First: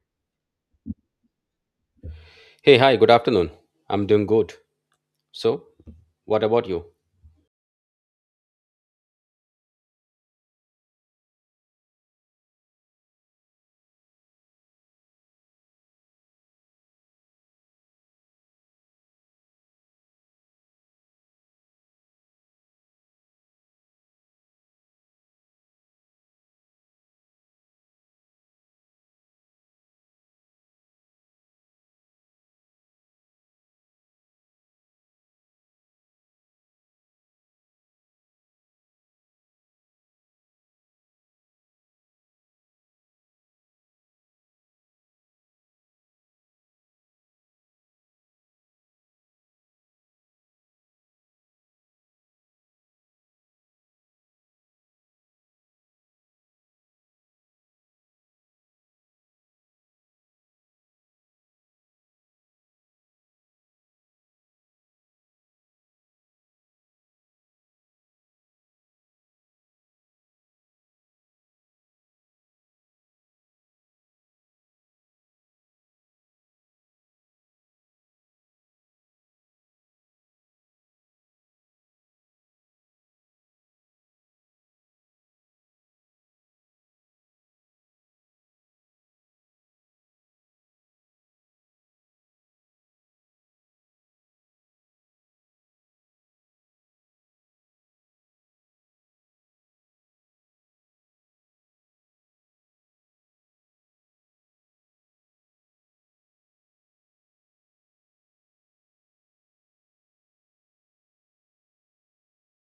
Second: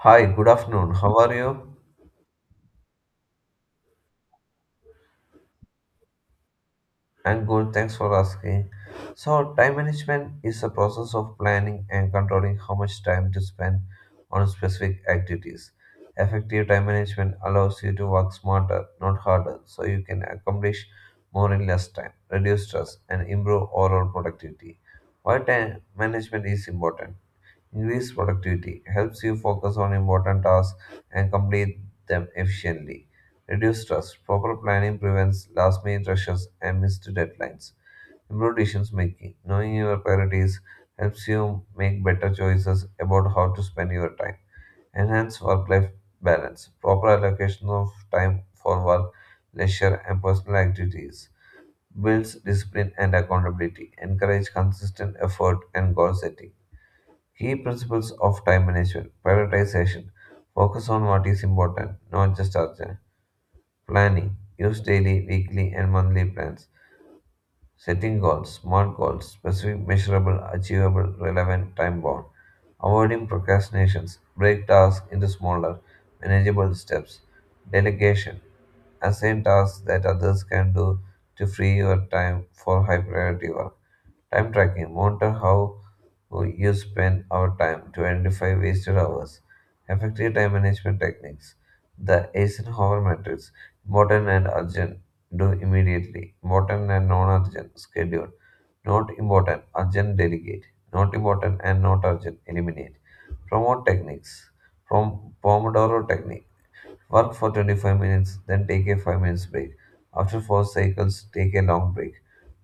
Hi, good afternoon. How are you? Hey, hi, good afternoon. I'm doing good. So, what about you? I'm good, thanks for asking. So, time management is the process of planning and controlling how much time to spend on specific activities. Effective time management allows you to work smarter, not harder, so you can accomplish more in less time, reduce stress, and improve overall productivity. Why time management is important? Increased productivity helps you focus on important tasks and complete them efficiently. Reduce stress. Proper planning prevents last minute rushes and missed deadlines. Improved decision making. Knowing your priorities helps you make better choices about how to spend your time. Enhance work life balance. Proper allocation of time for work, leisure, and personal activities. Builds discipline and accountability. Encourage consistent effort and goal setting. Key principles of time management: prioritization, focus on what is important, not just urgent. Planning, use daily, weekly, and monthly plans. Setting goals, smart goals, specific, measurable, achievable, relevant, time bound. Avoiding procrastinations, break tasks into smaller, manageable steps. Delegation, assign tasks that others can do to free your time for high priority work. Time tracking, monitor how you spend our time to identify wasted hours. Effective time management techniques, the Eisenhower matrix, modern and urgent do immediately. Important and non urgent. Schedule. Not important. Urgent. Delegate. Not important and not urgent. Eliminate. Promote techniques. From Pomodoro technique. Work for 25 minutes, then take a 5 minutes break. After 4 cycles, take a long break.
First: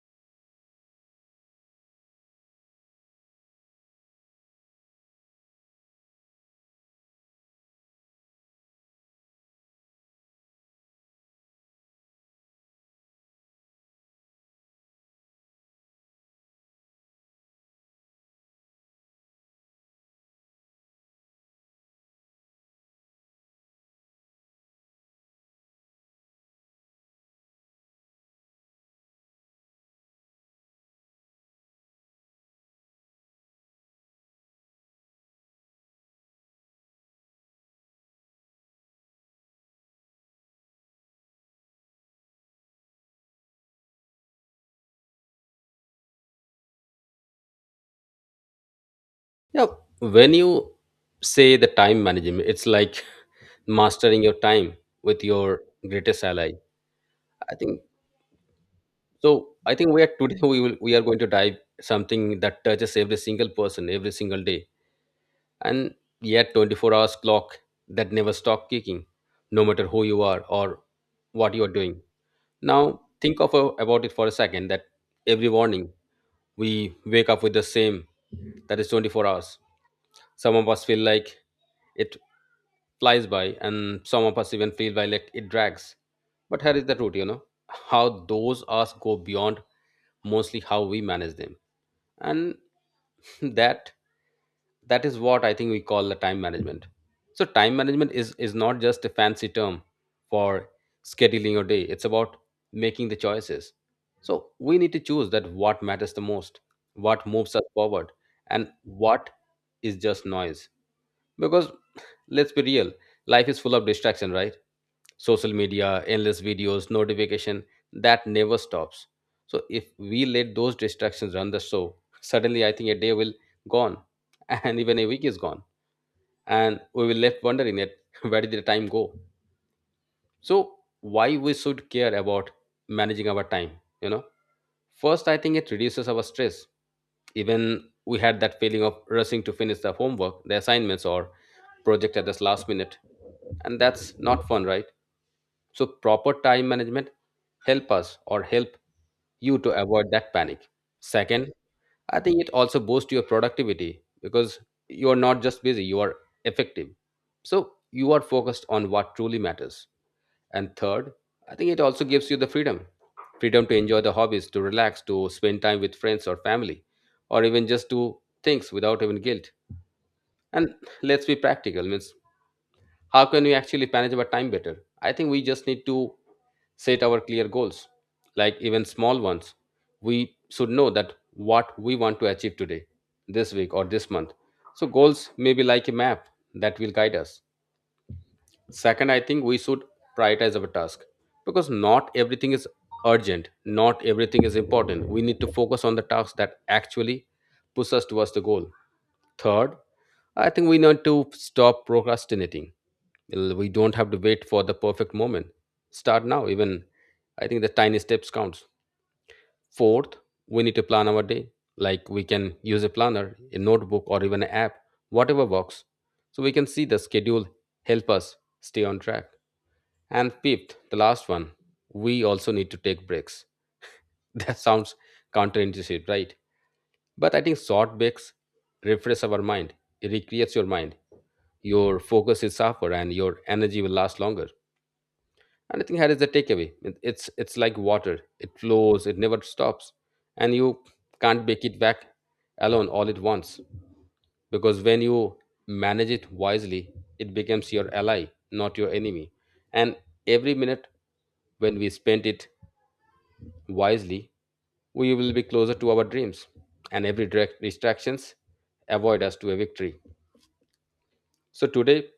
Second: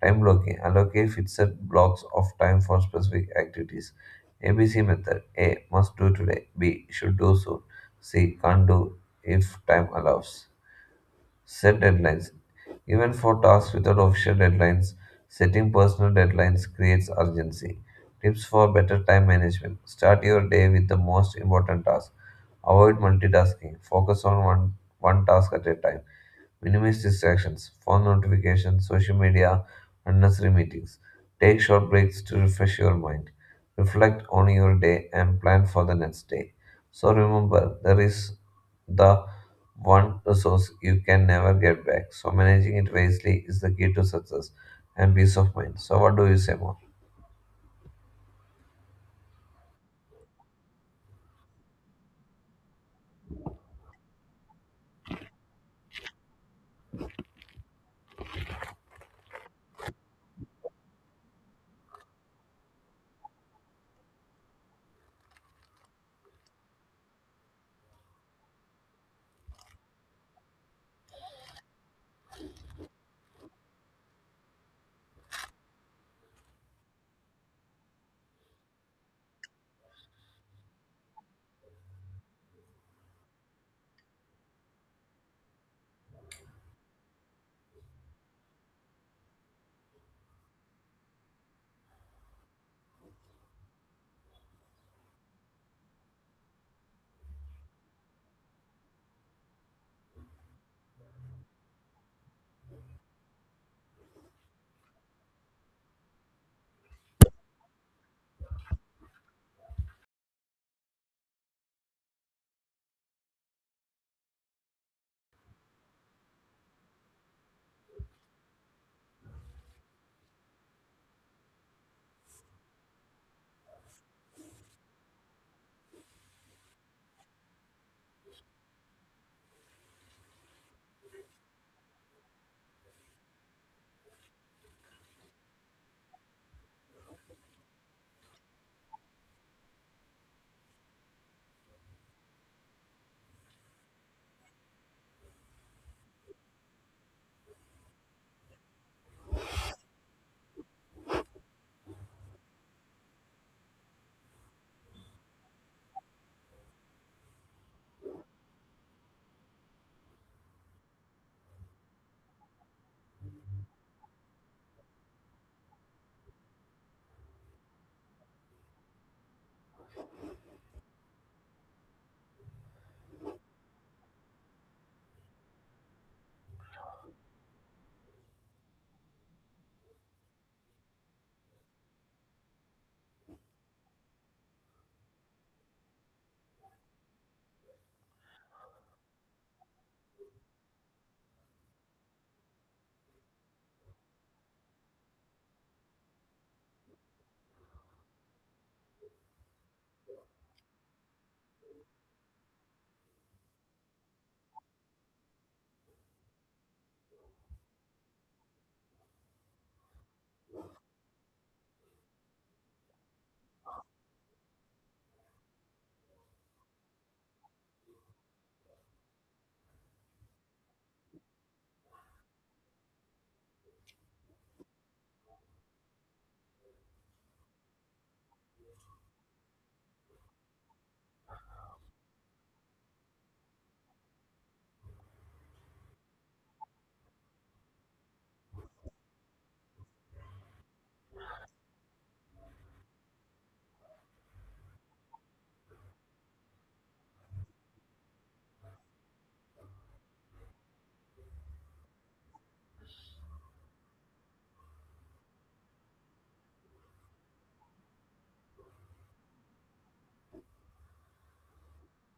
Time blocking. Allocate fixed blocks of time for specific activities. ABC method. A. Must do today. B. Should do soon. C. Can't do if time allows. Set deadlines. Even for tasks without official deadlines, setting personal deadlines creates urgency. Tips for better time management. Start your day with the most important task. Avoid multitasking. Focus on one task at a time. Minimize distractions, phone notifications, social media, unnecessary meetings. Take short breaks to refresh your mind. Reflect on your day and plan for the next day. So remember, there is the one resource you can never get back. So managing it wisely is the key to success and peace of mind. So what do you say more? Yeah, when you say the time management, it's like mastering your time with your greatest ally. I think so. I think we are today we are going to dive something that touches every single person every single day, and yet 24 hours clock that never stop kicking, no matter who you are or what you are doing. Now, think about it for a second that every morning we wake up with the same, that is 24 hours. Some of us feel like it flies by, and some of us even feel by like it drags. But here is the truth, how those hours go beyond mostly how we manage them. And that that is what I think we call the time management. So time management is not just a fancy term for scheduling your day. It's about making the choices. So we need to choose that what matters the most, what moves us forward, and what is just noise. Because let's be real, life is full of distraction, right? Social media, endless videos, notification that never stops. So if we let those distractions run the show, suddenly I think a day will gone, and even a week is gone, and we were left wondering that where did the time go. So why we should care about managing our time? you know first, I think it reduces our stress. Even we had that feeling of rushing to finish the homework, the assignments or project at this last minute, and that's not fun, right? So proper time management help us or help you to avoid that panic. Second, I think it also boosts your productivity, because you are not just busy, you are effective. So you are focused on what truly matters. And third, I think it also gives you the freedom, freedom to enjoy the hobbies, to relax, to spend time with friends or family, or even just do things without even guilt. And let's be practical. Means how can we actually manage our time better? I think we just need to set our clear goals, like even small ones. We should know that what we want to achieve today, this week, or this month. So, goals may be like a map that will guide us. Second, I think we should prioritize our task, because not everything is urgent, not everything is important. We need to focus on the tasks that actually push us towards the goal. Third, I think we need to stop procrastinating. Well, we don't have to wait for the perfect moment. Start now. Even I think the tiny steps counts. Fourth, we need to plan our day. Like we can use a planner, a notebook, or even an app, whatever works. So we can see the schedule help us stay on track. And fifth, the last one, we also need to take breaks. That sounds counterintuitive, right? But I think short breaks refresh our mind. It recreates your mind. Your focus is sharper and your energy will last longer. And I think here is the takeaway. It's like water. It flows. It never stops, and you can't make it back alone all at once. Because when you manage it wisely, it becomes your ally, not your enemy. And every minute when we spend it wisely, we will be closer to our dreams. And every direct distractions avoid us to a victory. So today,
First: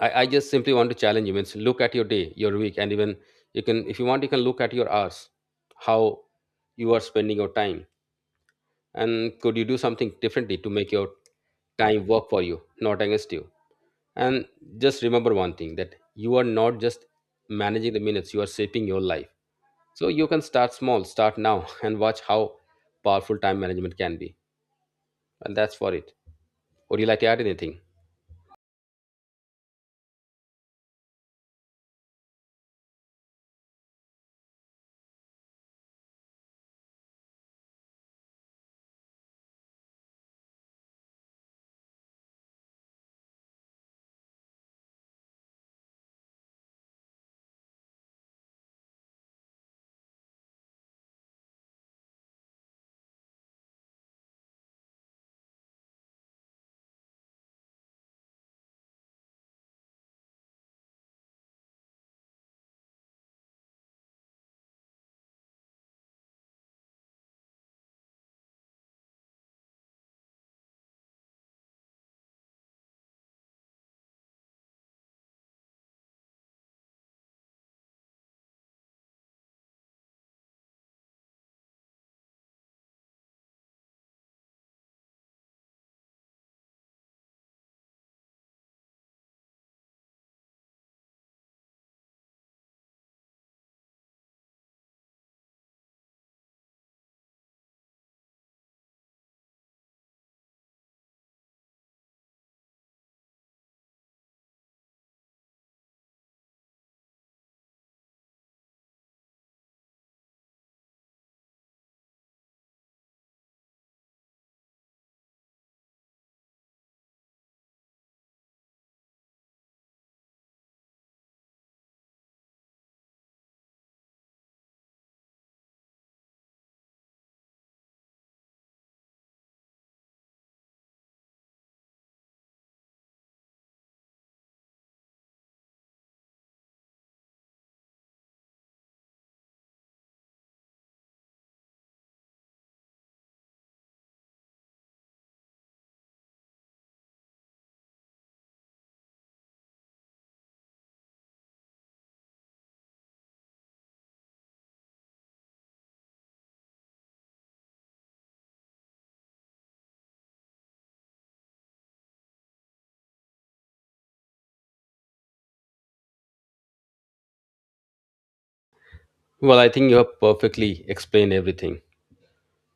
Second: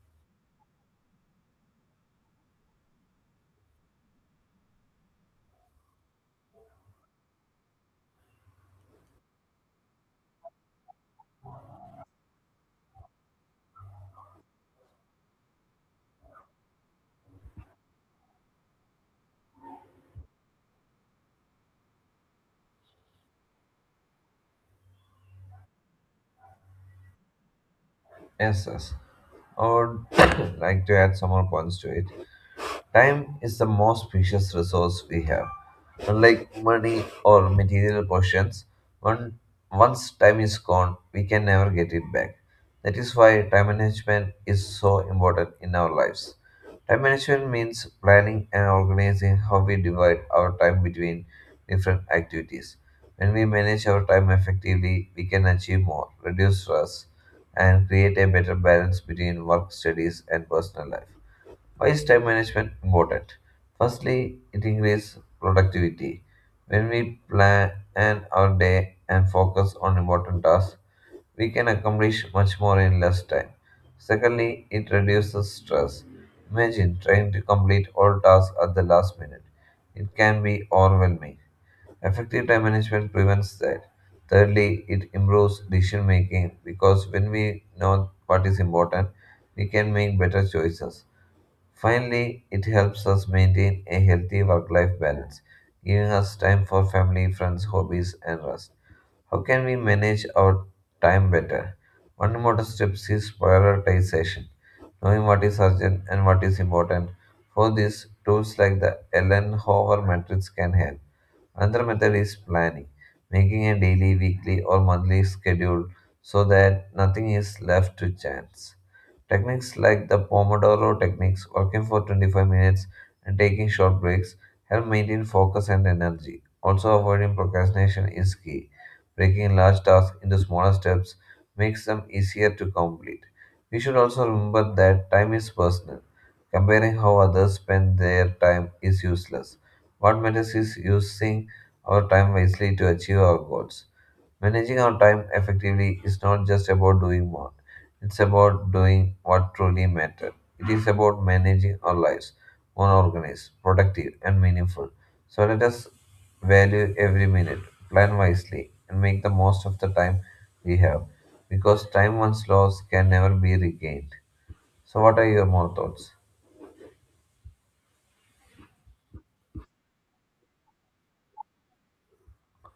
I just simply want to challenge you. Means look at your day, your week, and even you can, if you want, you can look at your hours, how you are spending your time, and could you do something differently to make your time work for you, not against you. And just remember one thing that you are not just managing the minutes; you are shaping your life. So you can start small, start now, and watch how powerful time management can be. And that's for it. Would you like to add anything? Yes, yes. I would like to add some more points to it. Time is the most precious resource we have. Unlike money or material possessions, one, once time is gone, we can never get it back. That is why time management is so important in our lives. Time management means planning and organizing how we divide our time between different activities. When we manage our time effectively, we can achieve more, reduce stress, and create a better balance between work, studies, and personal life. Why is time management important? Firstly, it increases productivity. When we plan our day and focus on important tasks, we can accomplish much more in less time. Secondly, it reduces stress. Imagine trying to complete all tasks at the last minute. It can be overwhelming. Effective time management prevents that. Thirdly, it improves decision making because when we know what is important, we can make better choices. Finally, it helps us maintain a healthy work life balance, giving us time for family, friends, hobbies, and rest. How can we manage our time better? One important step is prioritization, knowing what is urgent and what is important. For this, tools like the Eisenhower matrix can help. Another method is planning, making a daily, weekly, or monthly schedule so that nothing is left to chance. Techniques like the Pomodoro techniques, working for 25 minutes and taking short breaks, help maintain focus and energy. Also, avoiding procrastination is key. Breaking large tasks into smaller steps makes them easier to complete. We should also remember that time is personal. Comparing how others spend their time is useless. What matters is using our time wisely to achieve our goals. Managing our time effectively is not just about doing more, it's about doing what truly matters. It is about managing our lives more organized, productive, and meaningful. So let us value every minute, plan wisely, and make the most of the time we have. Because time once lost can never be regained. So, what are your more thoughts? Well, I think you have perfectly explained everything.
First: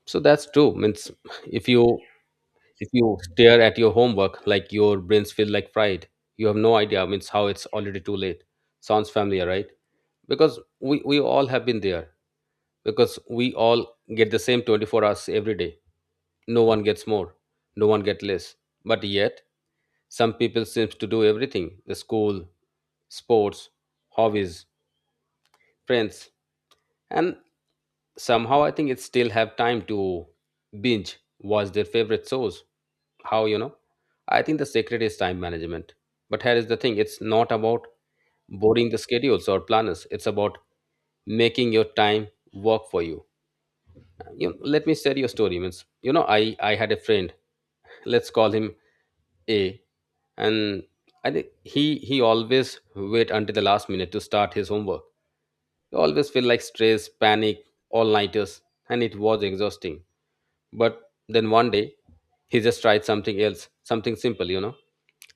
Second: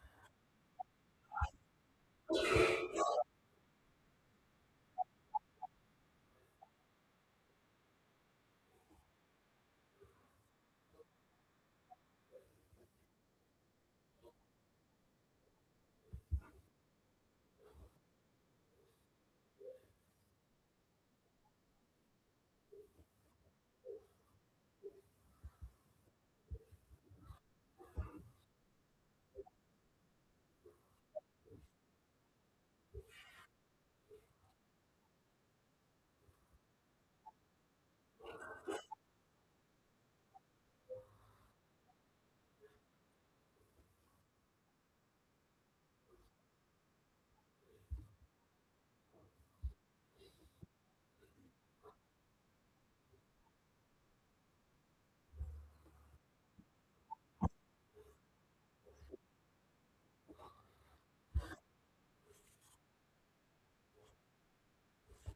So that's true. Means if you if you stare at your homework, like your brains feel like fried. You have no idea. Means how it's already too late. Sounds familiar, right? Because we all have been there. Because we all get the same 24 hours every day. No one gets more. No one gets less. But yet, some people seems to do everything: the school, sports, hobbies, friends, and somehow I think it still have time to binge watch their favorite shows. How, you know, I think the secret is time management. But here is the thing, it's not about boarding the schedules or planners, it's about making your time work for you. You know, let me share your story. Means you know, I had a friend, let's call him A, and I think he always wait until the last minute to start his homework. You always feel like stress, panic, all nighters, and it was exhausting. But then one day, he just tried something else, something simple, you know.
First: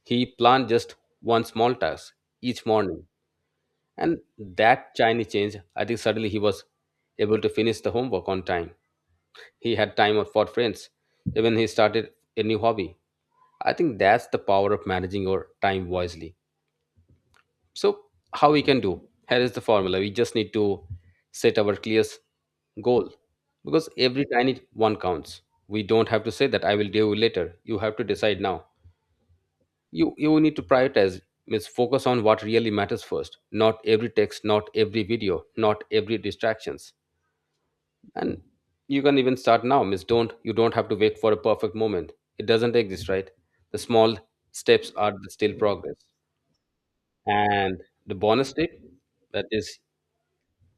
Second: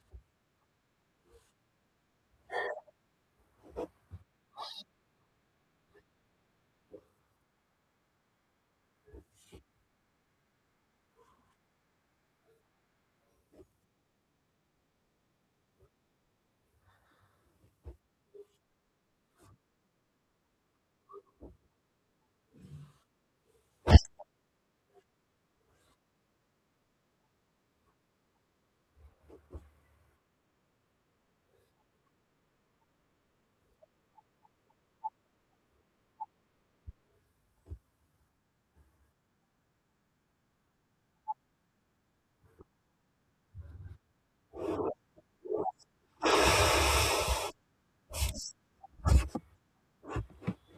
He planned just one small task each morning, and that tiny change, I think suddenly he was able to finish the homework on time. He had time for friends, even he started a new hobby. I think that's the power of managing your time wisely. So, how we can do? Here is the formula. We just need to set our clear goal, because every tiny one counts. We don't have to say that I will do later. You have to decide now. You need to prioritize. Means focus on what really matters first. Not every text, not every video, not every distractions. And you can even start now. Means don't you don't have to wait for a perfect moment. It doesn't exist, right? The small steps are the still progress. And the bonus tip that is,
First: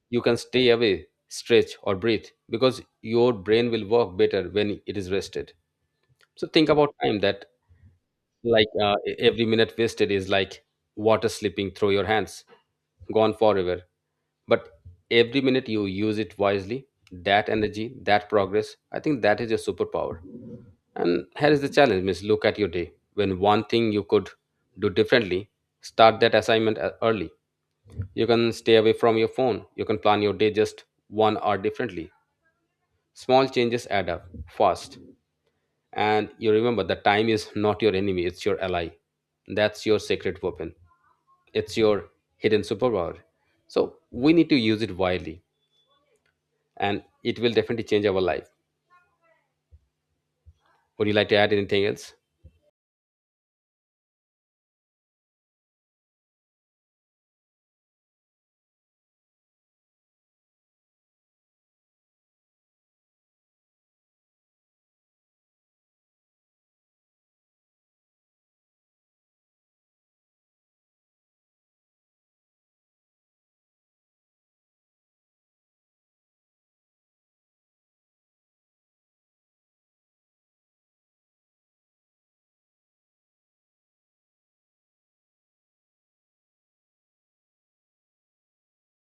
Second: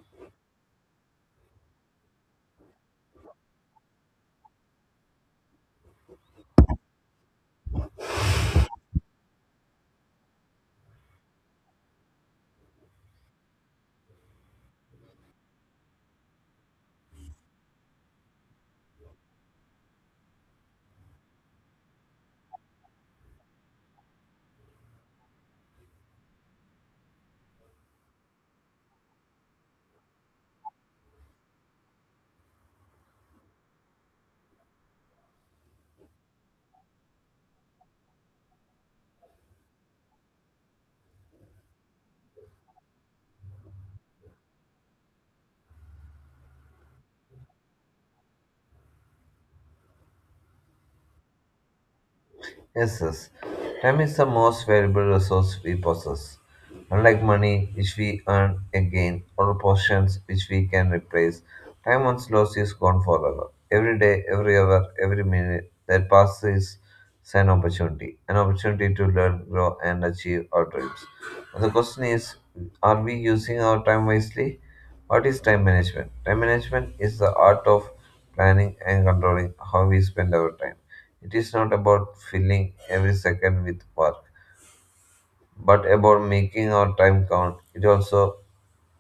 you can stay away, stretch, or breathe, because your brain will work better when it is rested. So think about time that like every minute wasted is like water slipping through your hands, gone forever. But every minute you use it wisely, that energy, that progress, I think that is your superpower. And here is the challenge, Miss. Look at your day. When one thing you could do differently, start that assignment early. You can stay away from your phone. You can plan your day just 1 hour differently. Small changes add up fast. And you remember that time is not your enemy, it's your ally. That's your secret weapon. It's your hidden superpower. So we need to use it widely and it will definitely change our life. Would you like to add anything else? Yes, yes. Time is the most valuable resource we possess. Unlike money, which we earn again, or possessions which we can replace, time once lost is gone forever. Every day, every hour, every minute that passes is an opportunity to learn, grow, and achieve our dreams. And the question is, are we using our time wisely? What is time management? Time management is the art of planning and controlling how we spend our time. It is not about filling every second with work, but about making our time count.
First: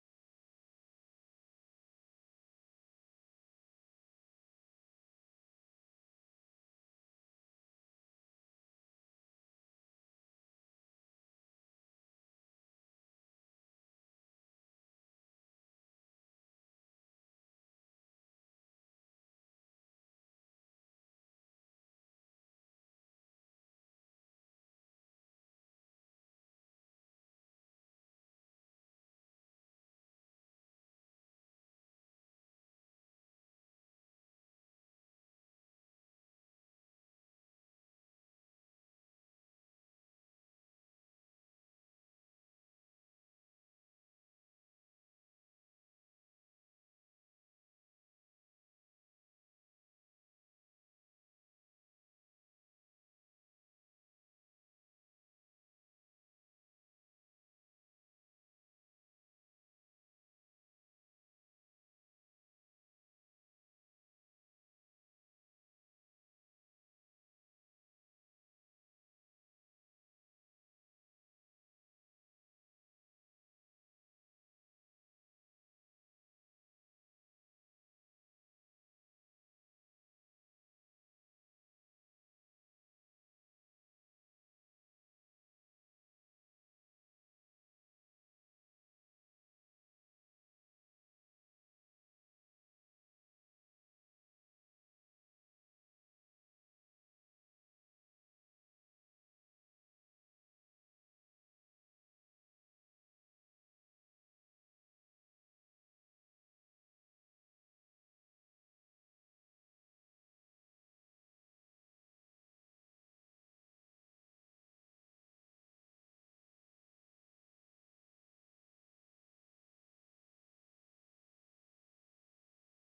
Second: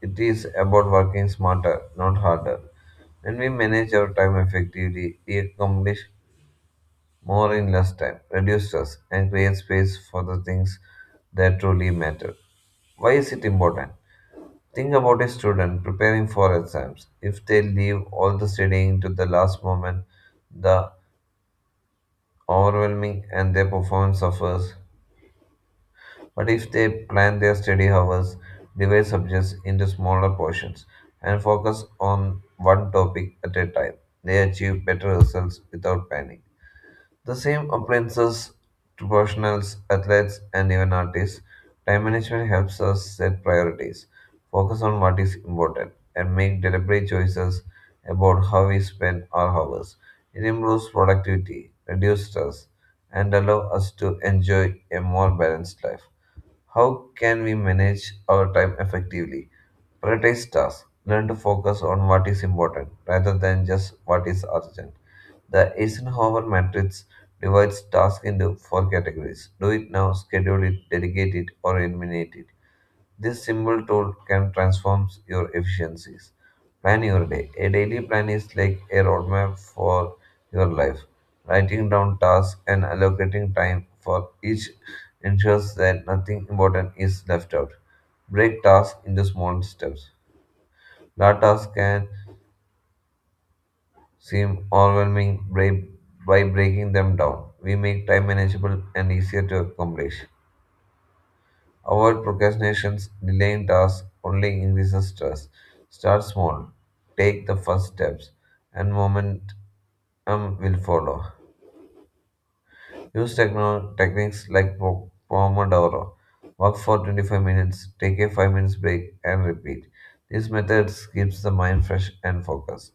It is about working smarter, not harder. When we manage our time effectively, we accomplish more in less time, reduce stress, and create space for the things that truly matter. Why is it important? Think about a student preparing for exams. If they leave all the studying to the last moment, the overwhelming and their performance suffers. But if they plan their study hours, divide subjects into smaller portions, and focus on one topic at a time, they achieve better results without panic. The same applies to professionals, athletes, and even artists. Time management helps us set priorities, focus on what is important, and make deliberate choices about how we spend our hours. It improves productivity, reduces stress, and allows us to enjoy a more balanced life. How can we manage our time effectively? Prioritize tasks. Learn to focus on what is important rather than just what is urgent. The Eisenhower matrix divides tasks into four categories: do it now, schedule it, delegate it, or eliminate it. This simple tool can transform your efficiencies. Plan your day. A daily plan is like a roadmap for your life. Writing down tasks and allocating time for each ensures that nothing important is left out. Break tasks into small steps. Large tasks can seem overwhelming by breaking them down. We make time manageable and easier to accomplish. Avoid procrastinations, delaying tasks only increases stress. Start small, take the first steps, and momentum will follow. Use techniques like Pomodoro. Work for 25 minutes, take a 5 minutes break, and repeat. These methods keeps the mind fresh and focused.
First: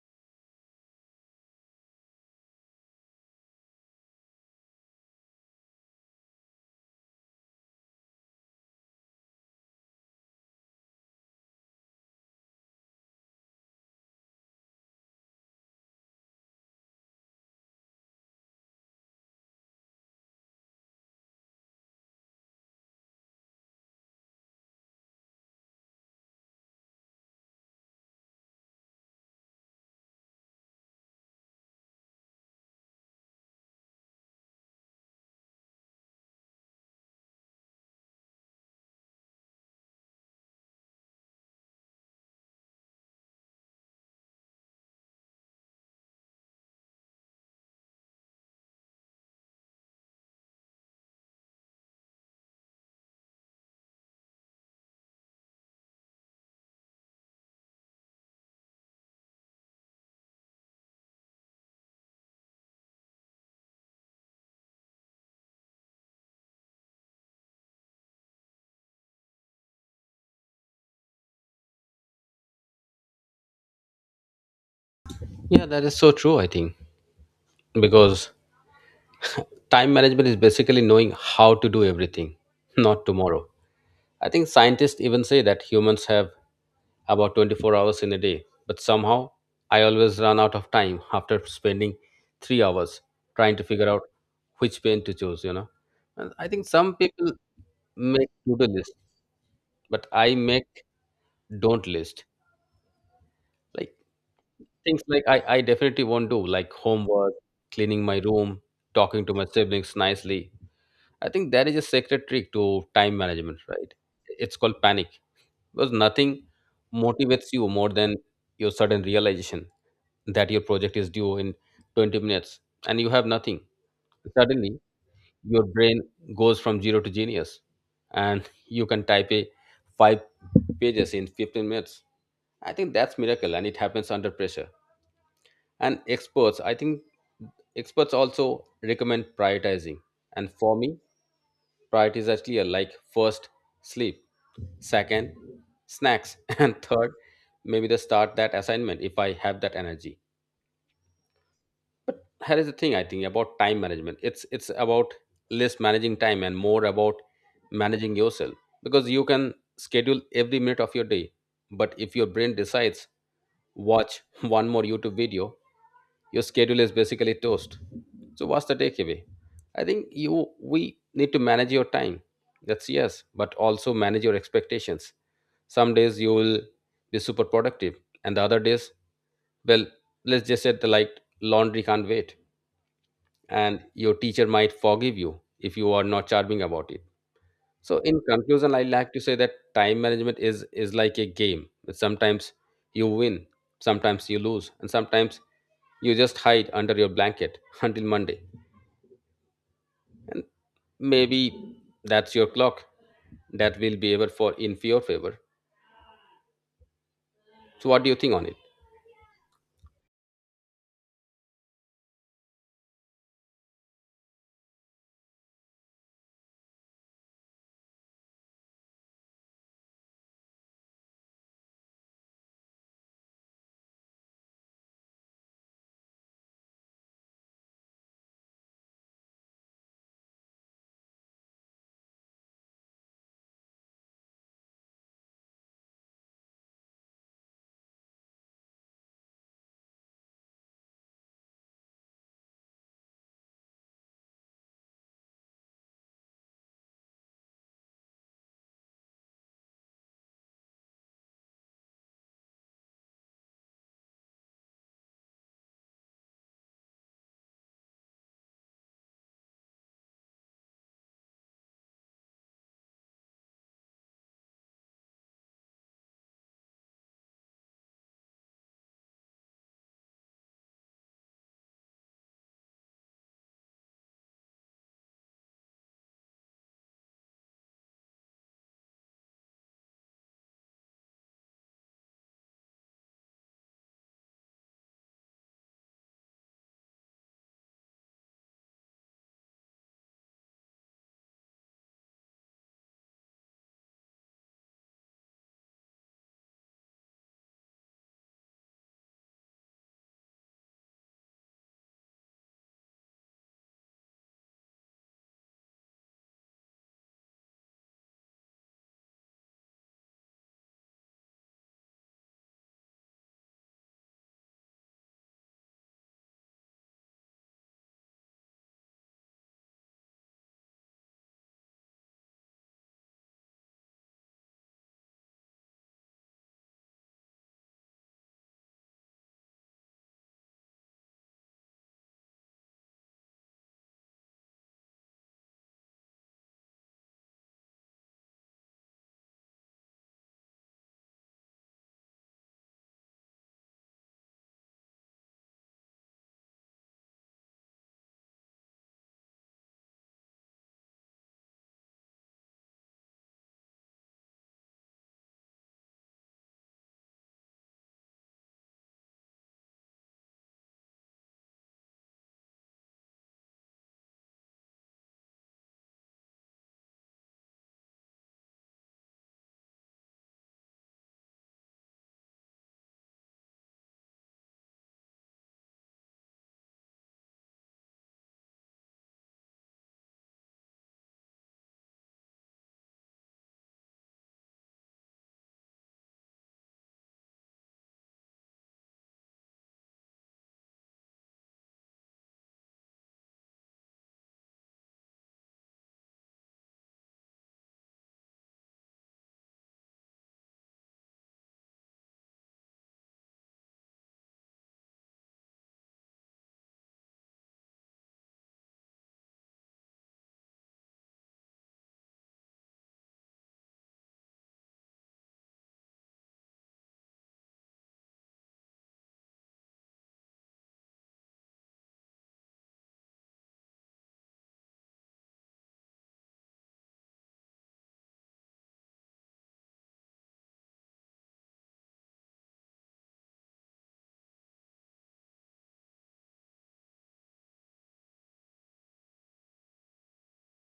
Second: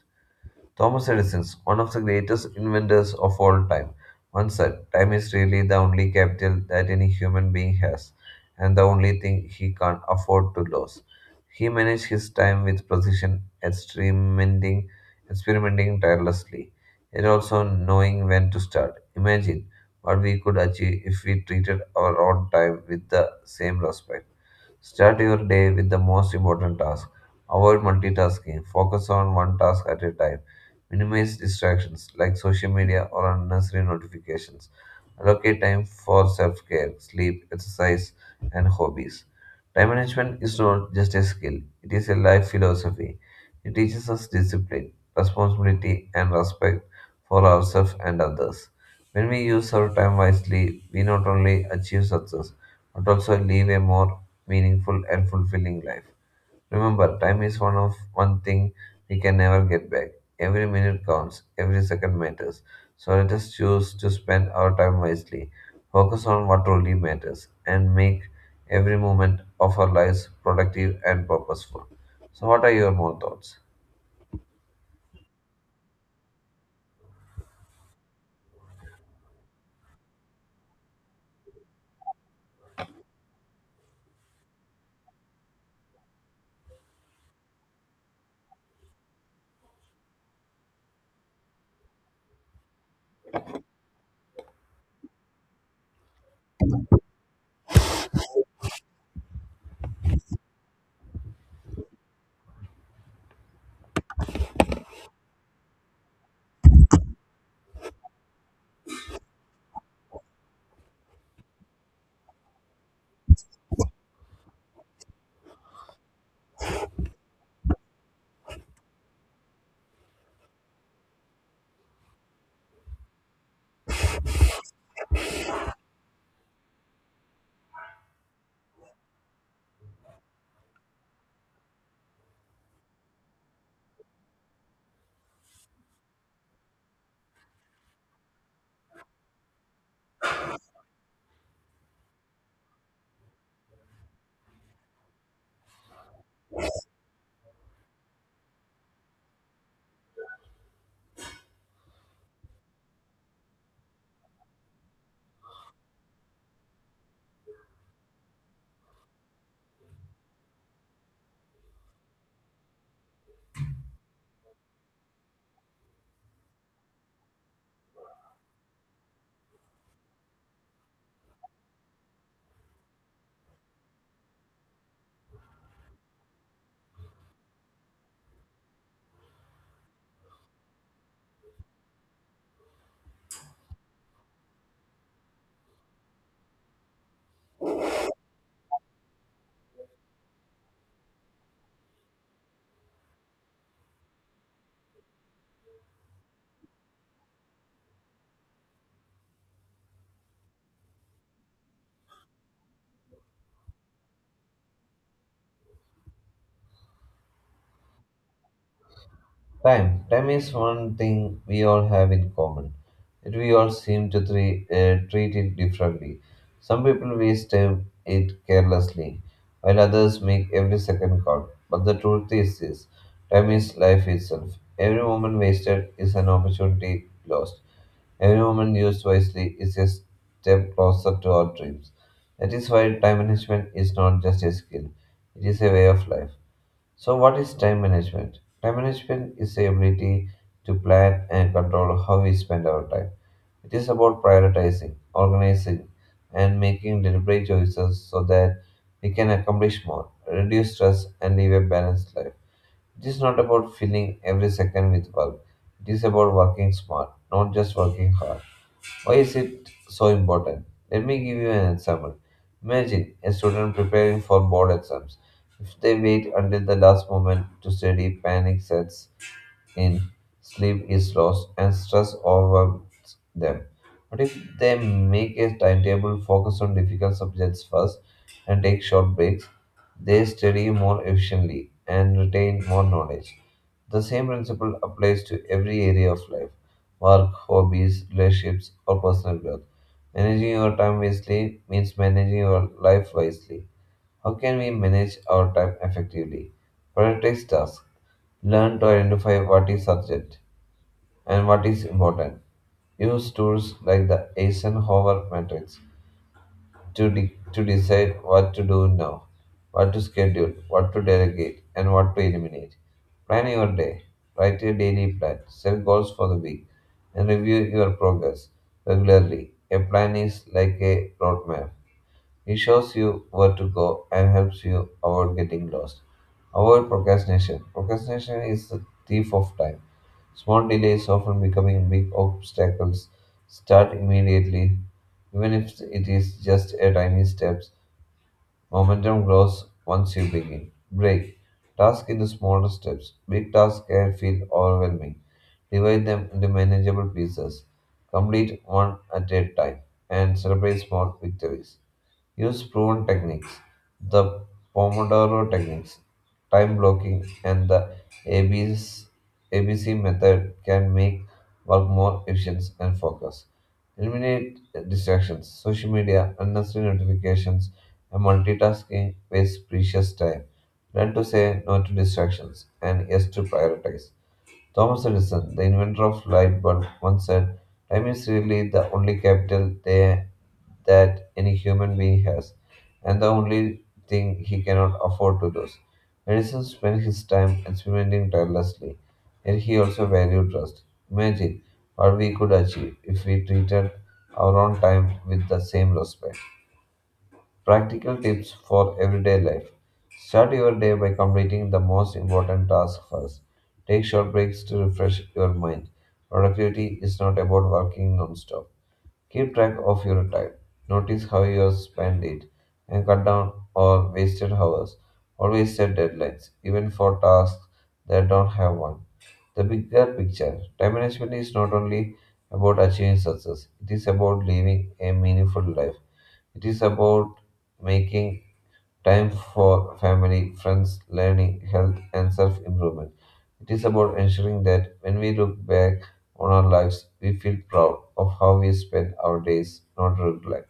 Thomas Edison, one of the greatest inventors of all time, once said, "Time is really the only capital that any human being has, and the only thing he can't afford to lose." He managed his time with precision, experimenting tirelessly, yet also knowing when to start. Imagine what we could achieve if we treated our own time with the same respect. Start your day with the most important task. Avoid multitasking. Focus on one task at a time. Minimize distractions like social media or unnecessary notifications. Allocate time for self care, sleep, exercise, and hobbies. Time management is not just a skill, it is a life philosophy. It teaches us discipline, responsibility, and respect for ourselves and others. When we use our time wisely, we not only achieve success but also live a more meaningful, and fulfilling life. Remember, time is one thing we can never get back. Every minute counts, every second matters. So let us choose to spend our time wisely, focus on what truly matters, and make every moment of our lives productive and purposeful. So, what are your more thoughts? Yeah, that is so true, I think. Because time management is basically knowing how to do everything, not tomorrow. I think scientists even say that humans have about 24 hours in a day, but somehow I always run out of time after spending 3 hours trying to figure out which pen to choose, you know. And I think some people make to-do list, but I make don't list. Like things like I definitely won't do, like homework, cleaning my room, talking to my siblings nicely. I think that is a secret trick to time management, right? It's called panic, because nothing motivates you more than your sudden realization that your project is due in 20 minutes and you have nothing. Suddenly your brain goes from zero to genius, and you can type a five pages in 15 minutes. I think that's miracle and it happens under pressure. And experts, I think experts also recommend prioritizing. And for me, priorities are clear, like first sleep, second snacks, and third maybe the start that assignment if I have that energy. Here is the thing I think about time management, it's about less managing time and more about managing yourself, because you can schedule every minute of your day, but if your brain decides watch one more YouTube video, your schedule is basically toast. So what's the takeaway? I think you, we need to manage your time, that's yes, but also manage your expectations. Some days you will be super productive, and the other days, well, let's just say the, like, laundry can't wait, and your teacher might forgive you if you are not charming about it. So in conclusion, I like to say that time management is like a game. Sometimes you win, sometimes you lose, and sometimes you just hide under your blanket until Monday. And maybe that's your clock that will be able for in your favor. So what do you think on it? Time. Time is one thing we all have in common. Yet we all seem to treat it differently. Some people waste time it carelessly, while others make every second count. But the truth is this, time is life itself. Every moment wasted is an opportunity lost. Every moment used wisely is a step closer to our dreams. That is why time management is not just a skill, it is a way of life. So, what is time management? Time management is the ability to plan and control how we spend our time. It is about prioritizing, organizing, and making deliberate choices so that we can accomplish more, reduce stress, and live a balanced life. It is not about filling every second with work, it is about working smart, not just working hard. Why is it so important? Let me give you an example. Imagine a student preparing for board exams. If they wait until the last moment to study, panic sets in, sleep is lost, and stress overwhelms them. What if they make a timetable, focus on difficult subjects first, and take short breaks? They study more efficiently and retain more knowledge. The same principle applies to every area of life: work, hobbies, relationships, or personal growth. Managing your time wisely means managing your life wisely. How can we manage our time effectively? Prioritize tasks. Learn to identify what is urgent and what is important. Use tools like the Eisenhower matrix to decide what to do now, what to schedule, what to delegate, and what to eliminate. Plan your day. Write a daily plan. Set goals for the week and review your progress regularly. A plan is like a roadmap. It shows you where to go and helps you avoid getting lost. Avoid procrastination. Procrastination is the thief of time. Small delays often becoming big obstacles. Start immediately, even if it is just a tiny steps. Momentum grows once you begin. Break task into smaller steps. Big tasks can feel overwhelming. Divide them into manageable pieces. Complete one at a time and celebrate small victories. Use proven techniques, the Pomodoro techniques, time blocking, and the ABC, method can make work more efficient and focused. Eliminate distractions, social media, unnecessary notifications, and multitasking waste precious time. Learn to say no to distractions and yes to prioritize. Thomas Edison, the inventor of light bulb, once said, "Time is really the only capital there that any human being has, and the only thing he cannot afford to lose." Edison spent his time experimenting tirelessly, yet he also valued trust. Imagine what we could achieve if we treated our own time with the same respect. Practical tips for everyday life. Start your day by completing the most important task first. Take short breaks to refresh your mind. Productivity is not about working non-stop. Keep track of your time. Notice how you spend it and cut down or wasted hours. Always set deadlines, even for tasks that don't have one. The bigger picture. Time management is not only about achieving success, it is about living a meaningful life. It is about making time for family, friends, learning, health, and self improvement. It is about ensuring that when we look back on our lives, we feel proud of how we spent our days, not regret.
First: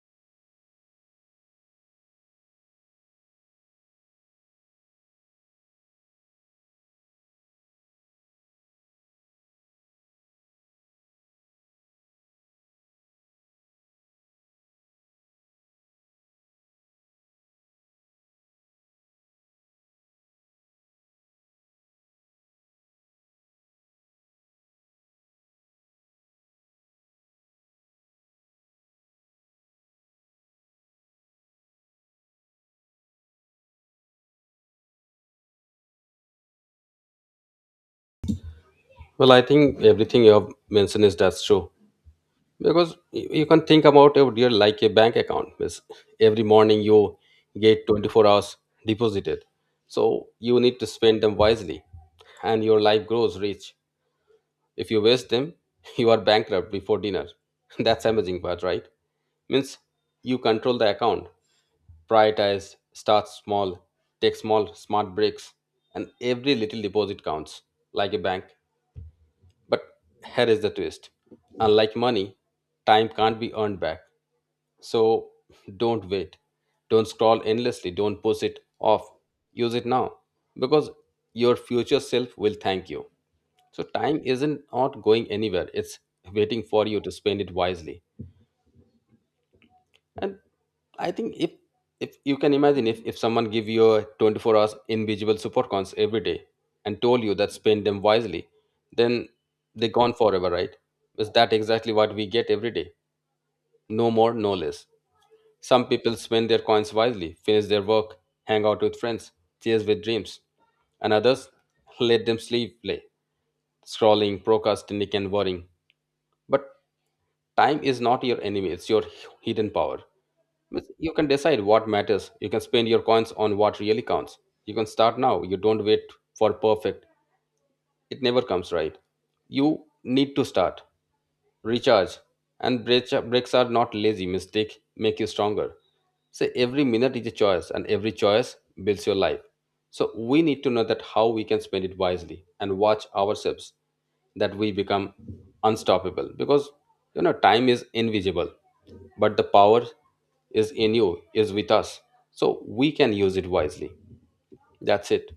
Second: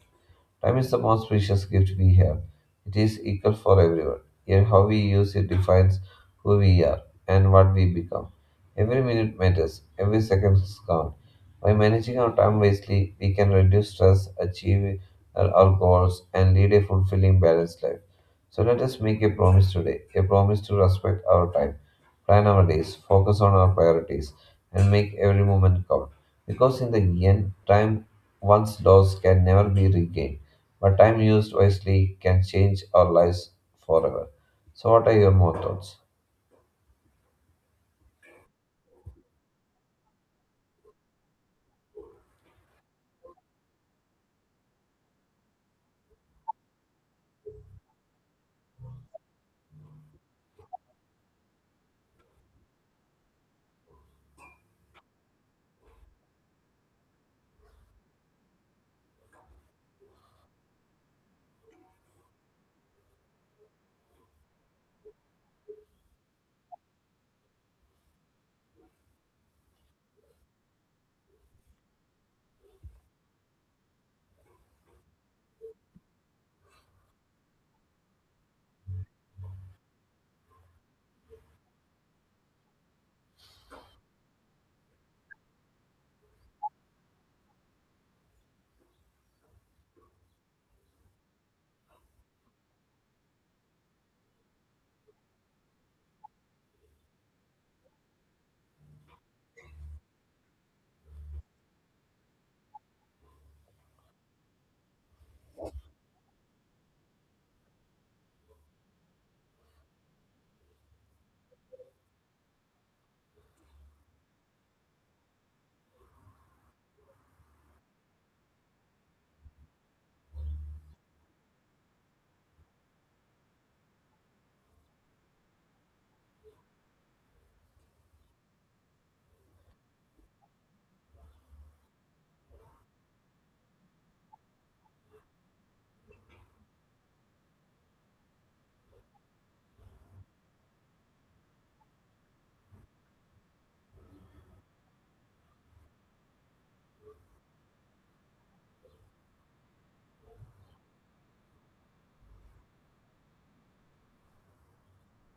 Time is the most precious gift we have. It is equal for everyone. Yet, how we use it defines who we are and what we become. Every minute matters, every second is count. By managing our time wisely, we can reduce stress, achieve our goals, and lead a fulfilling, balanced life. So, let us make a promise today a promise to respect our time. Plan our days, focus on our priorities, and make every moment count. Because in the end, time once lost can never be regained, but time used wisely can change our lives forever. So, what are your more thoughts? Well, I think everything you have mentioned is that's true, because you can think about your dear like a bank account. Means every morning you get 24 hours deposited, so you need to spend them wisely, and your life grows rich. If you waste them, you are bankrupt before dinner. That's amazing part, right? Means you control the account. Prioritize, start small, take small smart breaks, and every little deposit counts, like a bank. But here is the twist, unlike money, time can't be earned back. So don't wait. Don't scroll endlessly. Don't push it off. Use it now, because your future self will thank you. So time isn't not going anywhere. It's waiting for you to spend it wisely. And I think if you can imagine if someone give you a 24 hours invisible supercons every day and told you that spend them wisely, then they're gone forever, right? Is that exactly what we get every day? No more, no less. Some people spend their coins wisely, finish their work, hang out with friends, chase with dreams, and others let them sleep play, scrolling, procrastinating, and worrying. But time is not your enemy, it's your hidden power. Means you can decide what matters, you can spend your coins on what really counts. You can start now, you don't wait for perfect, it never comes, right? You need to start, recharge, and breaks are not lazy mistake make you stronger. So every minute is a choice, and every choice builds your life. So we need to know that how we can spend it wisely and watch ourselves that we become unstoppable, because you know time is invisible, but the power is in you, is with us. So we can use it wisely. That's it.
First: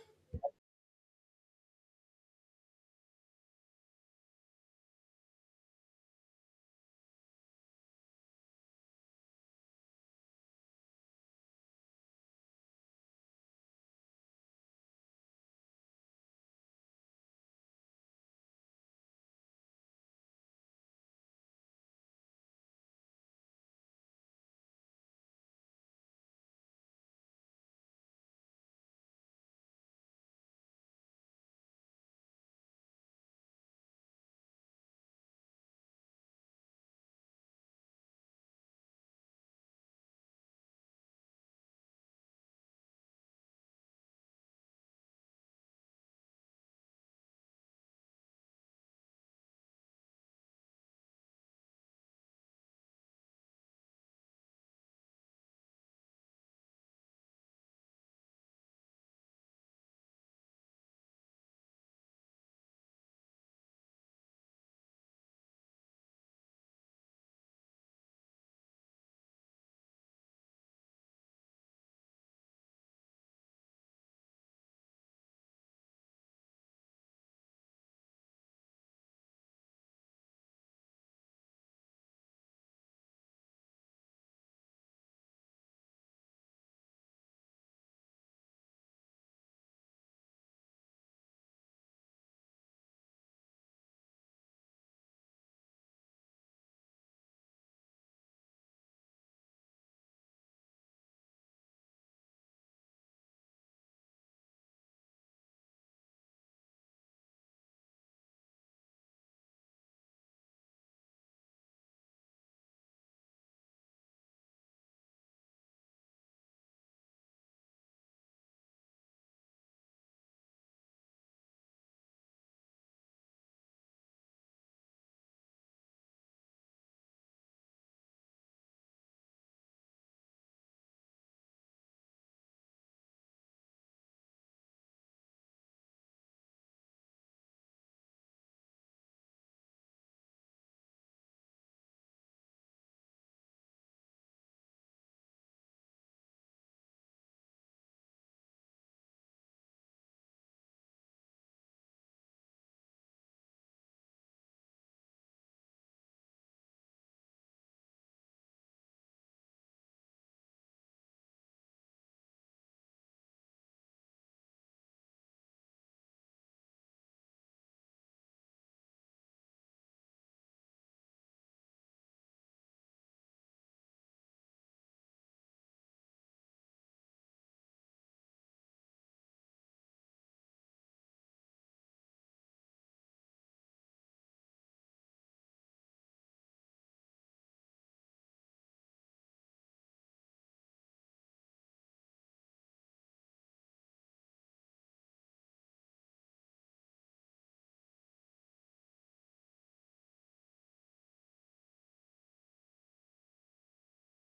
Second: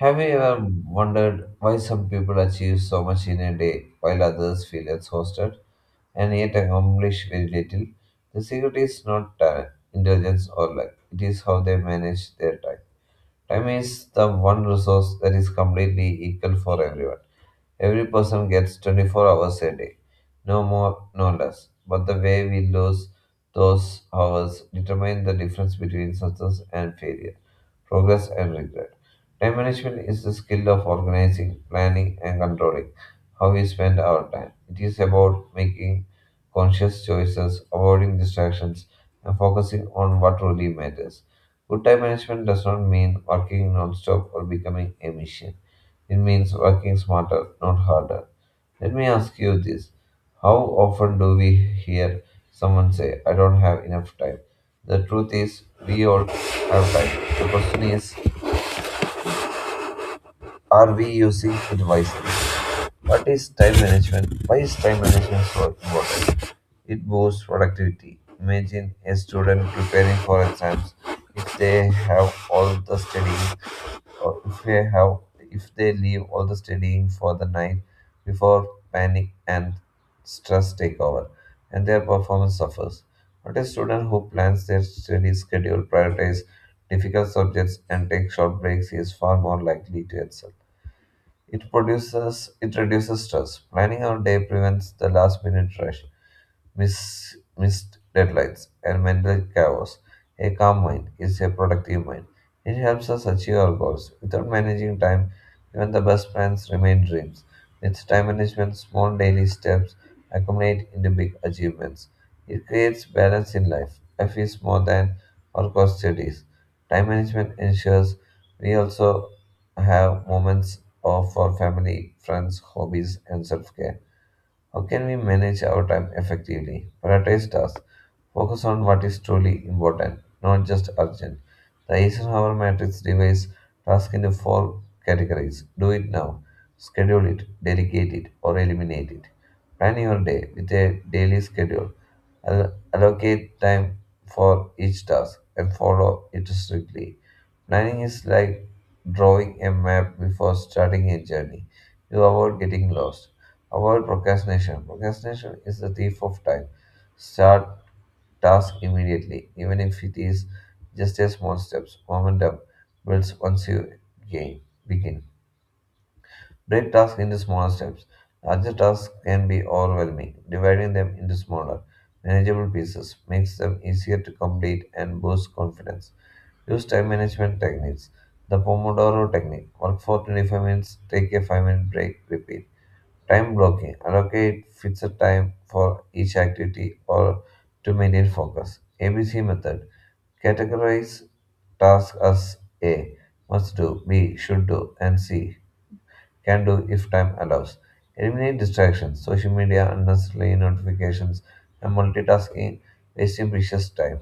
Have you ever wondered why some people achieve so much in a day while others feel exhausted and yet accomplish very little? The secret is not talent, intelligence, or luck, it is how they manage their time. Time is the one resource that is completely equal for everyone. Every person gets 24 hours a day, no more, no less. But the way we lose those hours determines the difference between success and failure progress, and regret. Time management is the skill of organizing, planning, and controlling how we spend our time. It is about making conscious choices, avoiding distractions, and focusing on what truly matters. Good time management does not mean working non-stop or becoming a machine. It means working smarter, not harder. Let me ask you this. How often do we hear someone say, I don't have enough time? The truth is, we all have time. The question is, are we using it wisely? What is time management? Why is time management so important? It boosts productivity. Imagine a student preparing for exams. If they have all the studying or if they have if they leave all the studying for the night before panic and stress take over and their performance suffers. But a student who plans their study schedule, prioritizes difficult subjects and takes short breaks is far more likely to excel. It reduces stress. Planning our day prevents the last minute rush missed deadlines, and mental chaos. A calm mind is a productive mind. It helps us achieve our goals. Without managing time, even the best plans remain dreams. With time management, small daily steps accumulate into big achievements. It creates balance in life. Life is more than our cost studies. Time management ensures we also have moments of for family, friends, hobbies, and self care. How can we manage our time effectively? Prioritize tasks. Focus on what is truly important, not just urgent. The Eisenhower matrix divides tasks into 4 categories. Do it now. Schedule it, delegate it, or eliminate it. Plan your day with a daily schedule. Allocate time for each task and follow it strictly. Planning is like drawing a map before starting a journey. You avoid getting lost. Avoid procrastination. Procrastination is the thief of time. Start task immediately, even if it is just a small steps. Momentum builds once you gain begin. Break tasks into smaller steps. Larger tasks can be overwhelming. Dividing them into smaller, manageable pieces makes them easier to complete and boosts confidence. Use time management techniques. The Pomodoro technique. Work for 25 minutes, take a 5-minute break, repeat. Time blocking. Allocate fixed time for each activity or to maintain focus. ABC method. Categorize tasks as A. Must do, B. Should do, and C can do if time allows. Eliminate distractions, social media, unnecessary notifications, and multitasking, wasting precious time.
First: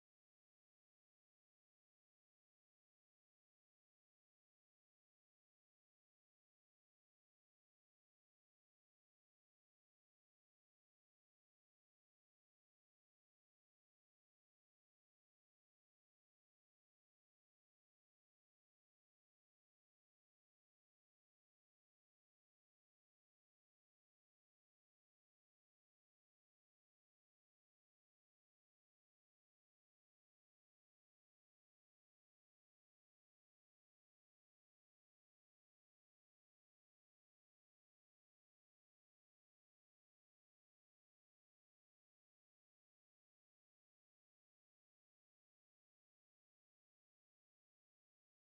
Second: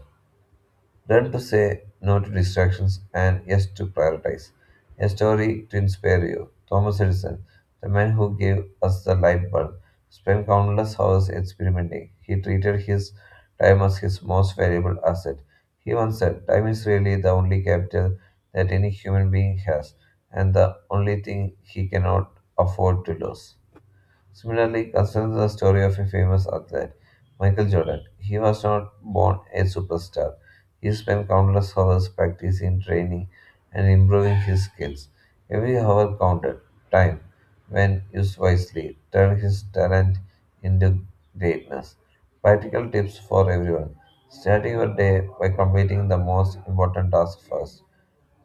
Learn to say no to distractions and yes to prioritize. A story to inspire you. Thomas Edison, the man who gave us the light bulb, spent countless hours experimenting. He treated his time as his most valuable asset. He once said, "Time is really the only capital that any human being has, and the only thing he cannot afford to lose." Similarly, considers the story of a famous athlete, Michael Jordan. He was not born a superstar. He spent countless hours practicing, training, and improving his skills. Every hour counted. Time, when used wisely, turned his talent into greatness. Practical tips for everyone. Start your day by completing the most important task first.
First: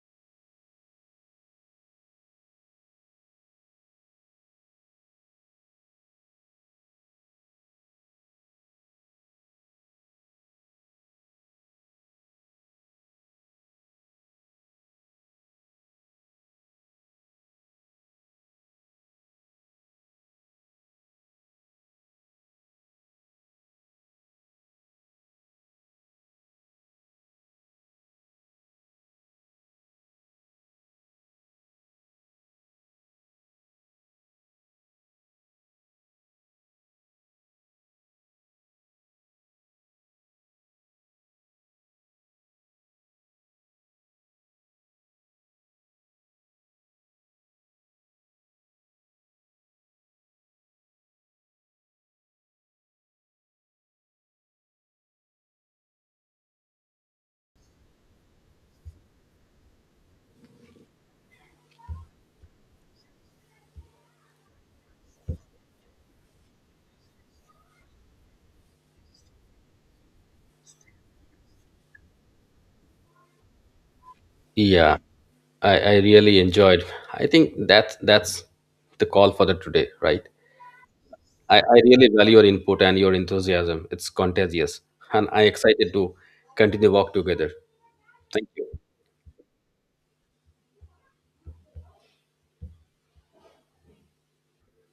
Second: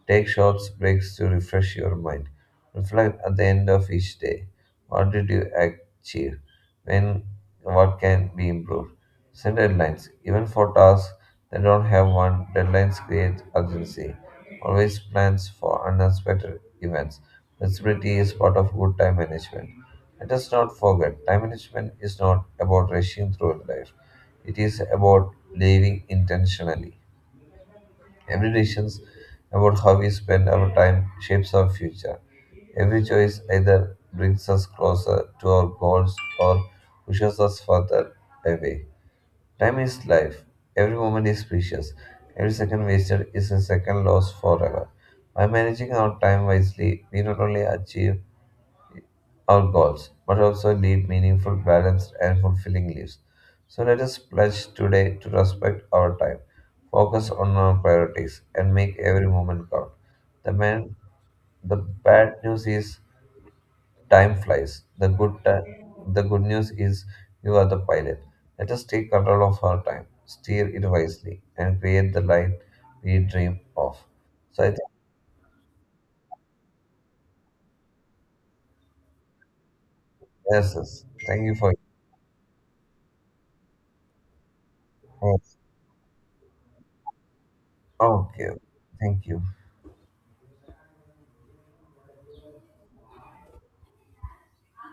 Take short breaks to refresh your mind. Reflect at the end of each day. What did you achieve? When what can be improved? Set deadlines. Even for tasks that don't have one, deadlines create urgency. Always plans for unexpected events. Flexibility is part of good time management. Let us not forget, time management is not about rushing through life. It is about living intentionally. Every decision about how we spend our time shapes our future. Every choice either brings us closer to our goals or pushes us further away. Time is life. Every moment is precious. Every second wasted is a second lost forever. By managing our time wisely, we not only achieve our goals, but also lead meaningful, balanced, and fulfilling lives. So let us pledge today to respect our time, focus on our priorities, and make every moment count. The man, the bad news is time flies. The good news is you are the pilot. Let us take control of our time, steer it wisely, and create the life we dream of. So I think Yeah, I really enjoyed. I think that's the call for the today, right? yes, yes, thank you I, for. I really value your input and your enthusiasm. It's contagious. And I'm Yes. excited to continue work together. Thank Okay, you. thank you.